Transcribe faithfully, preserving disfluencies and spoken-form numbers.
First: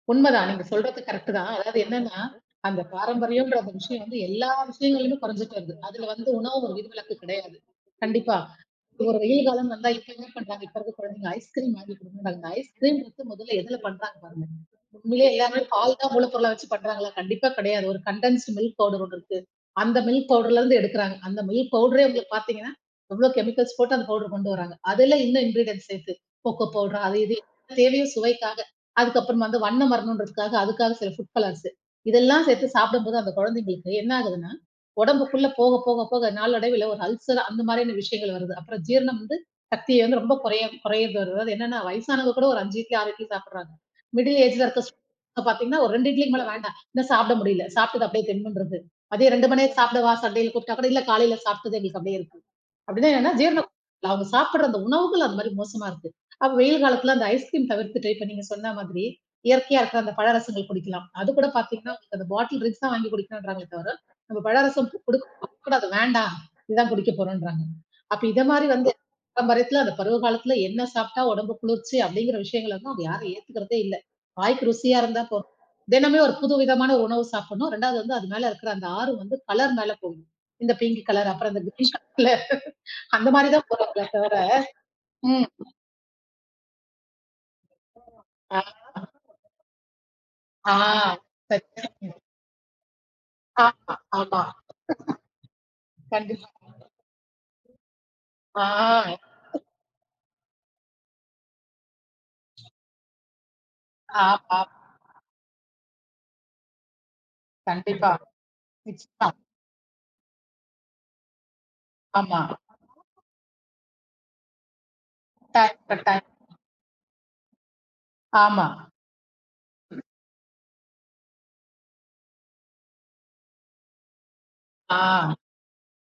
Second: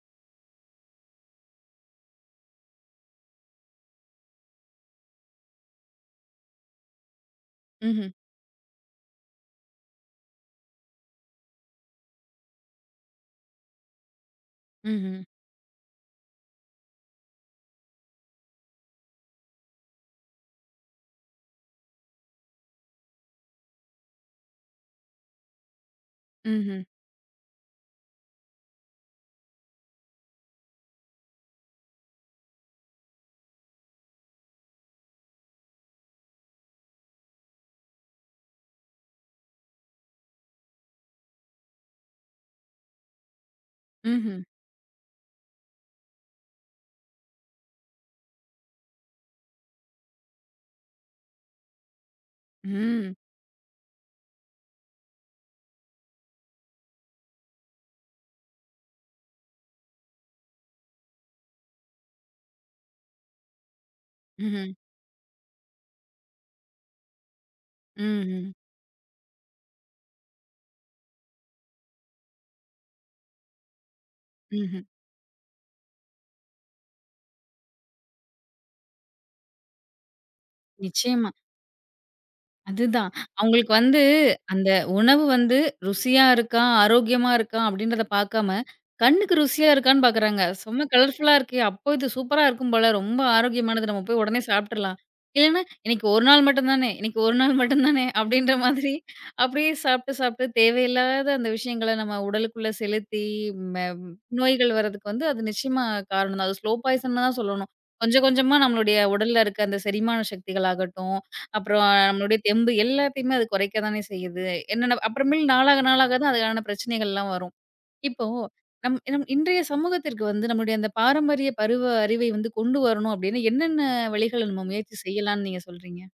உண்ம தான். நீங்கச் சொல்றது கரக்ட்டு தான். அதாவது என்னன்னா, அந்தப் பாரம்பரியம்ன்ற விஷயம் வந்து எல்லா விஷயங்களிலும் குறைஞ்சுட்டு வருது. அதுல வந்து உணவு விதிவிலக்கு கெடயாது, ம்ஹ்ம். கண்டிப்பா. ஒரு வெயில் காலம் வந்தா இப்ப என்ன பண்றாங்க, இப்ப இருக்குற குழந்தைங்க, ஐஸ் கிரீம் வாங்கி கொடுங்கன்றங்க. அந்த ஐஸ் கிரீம் முதல்ல எதுல பண்றாங்க பாருங்க. ம்ஹ்ம். உண்மயிலேயே எல்லாமே பால் தான் மூலப்பொருள வெச்சுப் பண்றாங்களா, கண்டிப்பா கெடயாது. ஒரு கண்டன்ஸ்டு மில்க் பௌடெர் ஒண்ணு இருக்கு. அந்த மில்க் பௌடெர்ல இருந்து எடுக்குறாங்க. அந்த மில்க் பௌடெரே உங்களுக்குப் பாத்தீங்கன்னா, எவ்ளோ செமிகல்ஸ் போட்டு அந்த பௌடெர் கொண்டு வராங்க. அதுல இன்னும் இங்கிரிடென்ட்ச சேத்து கோகோ ம்ஹ்ம். பௌடெர் அது இது தேவையும் சுவைக்காக. அதுக்கப்புறம் வந்து வண்ணம் வரணும்ன்றதுக்காக அதுக்காகச் சில ஃபுட் கலர்சு இதெல்லாம் சேத்து சாப்பிடும்போது அந்தக் குழந்தைங்களுக்கு என்ன ஆகுதுன்னா, உடம்புக்குள்ள போகப்போக போக நாளடைவுல ஒரு அல்செர் அந்த மாரியான விஷயங்கள் வருது. அப்புறம் ஜீரணம் வந்து, சக்தி வந்து ரொம்ப குற குறையறது. அதாவது என்னன்னா வயசானவங்க கூட ஒரு அஞ்சு இட்லி, ஆறு இட்லி சாப்பிடுறாங்க. மிடில் ம்ஹ்ம். ஏஜ் இருக்குற [unintelligible] பாத்தீங்கன்னா, ஒரு ரெண்டு இட்லிக்கு மேல வேண்டாம். இன்ன சாப்பிட முடியல. சாப்ட்டது அப்டியே திம்முன்றுக்கு. மதியம் ரெண்டு மணிக்கு சாப்பிடவா, சண்டயில கூப்பிட்டா கூட இல்ல காலையில சாப்ட்டது எங்களுக்கு அப்டியே இருக்கு. அப்டின்னா ம். என்னன்னா, ஜீரணம் [unintelligible] அவங்க சாப்பிடற, அந்த உணவுகள் அந்த மாரி மோசமா இருக்கு. அப்ப வெயில் காலத்துல அந்த ஐஸ் கிரீம் தவிர்த்துட்டு. இப்ப நீங்கச் சொன்ன மாதிரி இயற்கயா இருக்குற அந்தப் பழரசங்கள் குடிக்கலாம். அதுகூட பாத்தீங்கன்னா, உங்களுக்கு அந்த பாட்டில் ட்ரிங்க்ஸ் தான் வாங்கி குடிக்கனுன்றாங்க தவிர. நம்ம ம்ஹ்ம். பழரசம் குடுக்கக் கூடாது, வேண்டாம். இதான் குடிக்கப்போறோன்றாங்க. அப்ப இத ம்ஹ்ம். மாரி வந்து பாரம்பரியத்துல, அந்த பருவ காலத்துல என்ன சாப்ட்டா உடம்புக்கு குளிர்ச்சி அப்டிங்கிற விஷயங்களலாம், அவங்க யாரும் ஏத்துக்குறதே இல்ல. வாய்க்கு ம்ஹ்ம். ருசியா இருந்தா போதும். தினமும் ஒரு புது விதமான ஒரு உணவு சாப்பிடணும். ரெண்டாவது வந்து அது மேல இருக்குற அந்த ஆர்வம், வந்து கலர் மேல போகணும். இந்தப் பிங்க் நிச்சயமா. கலர் அப்புறம் அந்த க்ரீன் கலர்ல அது தான். அந்த மாரிதான் அவங்களுக்கு வந்து போறாங்களே தவிர, அந்த உணவு ம். வந்து, ருசியா இருக்கா, ஆரோக்கியமா இருக்கா? அப்டின்றத பாக்காம, ஆமா. அ. கண்ணுக்கு ருசியா இருக்கான்னு பாக்குறாங்க. ஆ. செம்ம கலர்ஃபுல்லா இருக்கு. அப்ப இது சத்தியமா. சூப்பரா இருக்கும் போல. ரொம்ப ஆரோக்கியமானது. ஆமா, நம்ம போய் உடனே ஆமா. சாப்ட்ருலாம். இல்லனா இன்னைக்கு ஒரு நாள் கண்டிப்பாங்க. மட்டும் தானே, இன்னைக்கு ஒரு நாள் மட்டும் தானே அப்டின்ற ஆ. மாதிரி, அப்டியே சாப்ட்டு சாப்ட்டு தேவையில்லாத அந்த விஷயங்கள, நம்ம உடலுக்குள்ள செலுத்தி, ம்ம நோய்கள் ஆமாம். வர்றதுக்கு அது நிச்சயமா காரணம். அது ஸ்லோ பாய்சென் தான் சொல்லணும். கண்டிப்பா, கொஞ்சம் கொஞ்சமா, நம்மளோடய நிச்சயமா. உடல்ல இருக்க. அந்த செரிமான சக்திகள் ஆகட்டும். அப்புறம் நம்மளுடய ஆமா. தெம்பு, எல்லாத்தையுமே அது குறைக்கத்தானே செய்யுது. என்னா, அப்புறமேல் கட்டாயம், நாளாக நாளாகத் கட்டாயமா. தான் அதுக்கான பிரச்சனைகள்லாம் வரும். இப்போ ஆமா. நம்ம நம்ம இன்றய சமூகத்திற்கு வந்து, நம்முடய அந்த பாரம்பரிய பருவ அறிவை வந்து கொண்டு வரணும் அப்டீன்னு, என்னென்ன வழிகள் நம்ம முயற்சி ஆ. செய்யலான்னு நீங்கச் சொல்றீங்க?